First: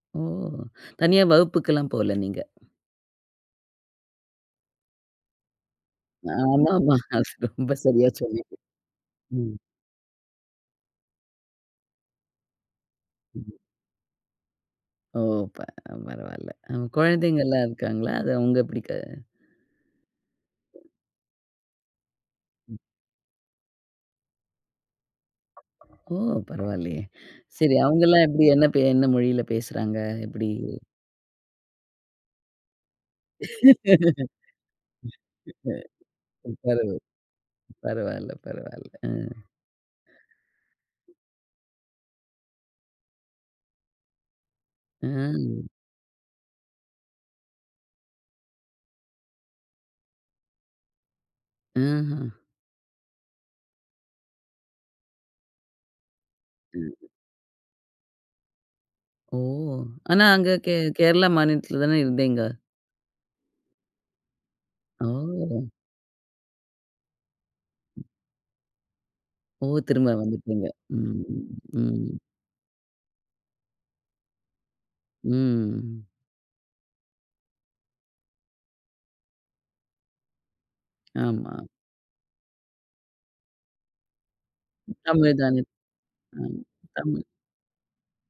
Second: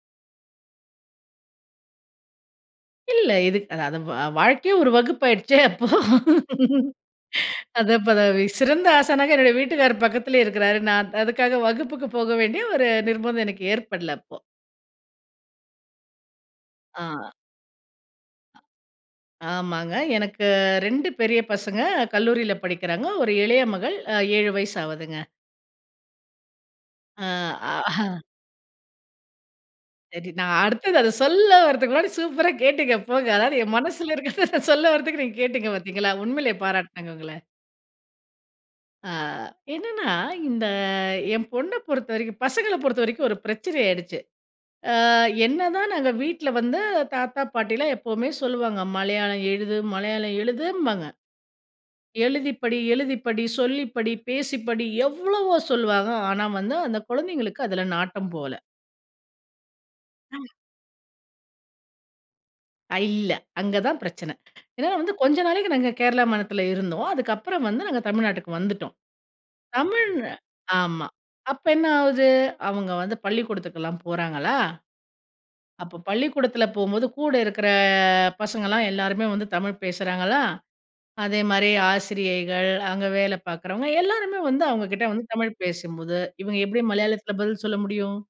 ஓ! தனியா வகுப்புக்குலாம் போல நீங்க. இல்லை இது, அதாவது வாழ்க்கையே ஒரு வகுப்பு ஆயிடுச்சே அப்போ. ஆமாம்மா, அது ரொம்ப அத சரியா பதவி சொன்னீங்க, சிறந்த ஆசனாக என்னுடைய ம். வீட்டுக்காரர் பக்கத்துலயே இருக்கிறார், நான் த் அதுக்காக வகுப்புக்கு போக வேண்டிய ஒரு நிர்பந்தம், எனக்கு ஏற்படல அப்போ. ஓ ப பரவாயில்ல, ஆ குழந்தைங்கலாம் இருக்காங்களா, அது அங்க படிக்காதா? ஆமாங்க, எனக்கு 2 பெரிய பசங்க கல்லூரியில படிக்கிறாங்க, ஒரு இளைய மகள் அ 7 வயசு ஆவுதுங்க. ஓ பரவாயில்லையே, சரி ம்ஆஹ அவங்கலாம் எப்படி என்ன ப என்ன மொழியில பேசுறாங்க? சரி எப்படி நான் அடுத்தது அதை சொல்ல வரதுக்கு முன்னாடி சூப்பரா கேட்டிங்க போங்க, அதாவது என் மனசுல இருக்கறத சொல்ல வரதுக்கு நீங்க கேட்டிங்க பார்த்தீங்களா? உண்மையிலே ம் பரவு பாராட்டுனூங்க உங்கள. பரவாயில்ல பரவாயில்ல, அ ஆ என்னன்னா இந்த என் பொண்ணை பொறுத்தவரைக்கும் பசங்களை பொறுத்தவரைக்கும், ஒரு பிரச்சனை ஆயிடுச்சு, ஆ ம். என்னதான் நாங்க வீட்ல வந்து, தாத்தா பாட்டிலாம் எப்பவுமே சொல்லுவாங்க, மலையாளம் எழுது மலையாளம் எழுதும்பாங்க, ம். எழுதி படி எழுதி படி, சொல்லி படி, பேசிப்படி, எவ்வளவோ சொல்வாங்க, ஆனா வந்து ம். அந்த குழந்தைகளுக்கு, அதில நாட்டம் போல. ஓ! ஆனா, ஆ அங்க கே கேரளா மாநிலத்தில தானே இருந்தீங்க? ஐ. இல்லை அங்க தான் பிரச்சனை, ஏனா வந்து, கொஞ்ச ஓ! நாளைக்கு நாங்க கேரளா மாநிலத்தில இருந்தோம், அதுக்கப்புறம் வந்து நாங்க தமிழ்நாட்டுக்கு வந்துட்டோம். ஓ! திரும்ப தமிழ் வந்துட்டீங்க ஆமா, அப்போ என்ன ம். ஆவுது, அவங்க வந்து பள்ளிக்கூடத்துக்குலாம் போறாங்களா, அப்போ ம். பள்ளிக்கூடத்தில போம்போது கூட இருக்கிற, பசங்கலாம் எல்லாருமே வந்து தமிழ் பேசுறாங்களா, ஆமா. அதேமாரி ஆசிரியைகள், அங்க வேலை பார்க்குறவங்க, எல்லாருமே வந்து அவங்ககிட்ட வந்து தமிழ் தமிழ் தானே. பேசும்போது, இவங்க ம். எப்படி தமிழ். மலையாளத்தில பதில் சொல்ல முடியும்?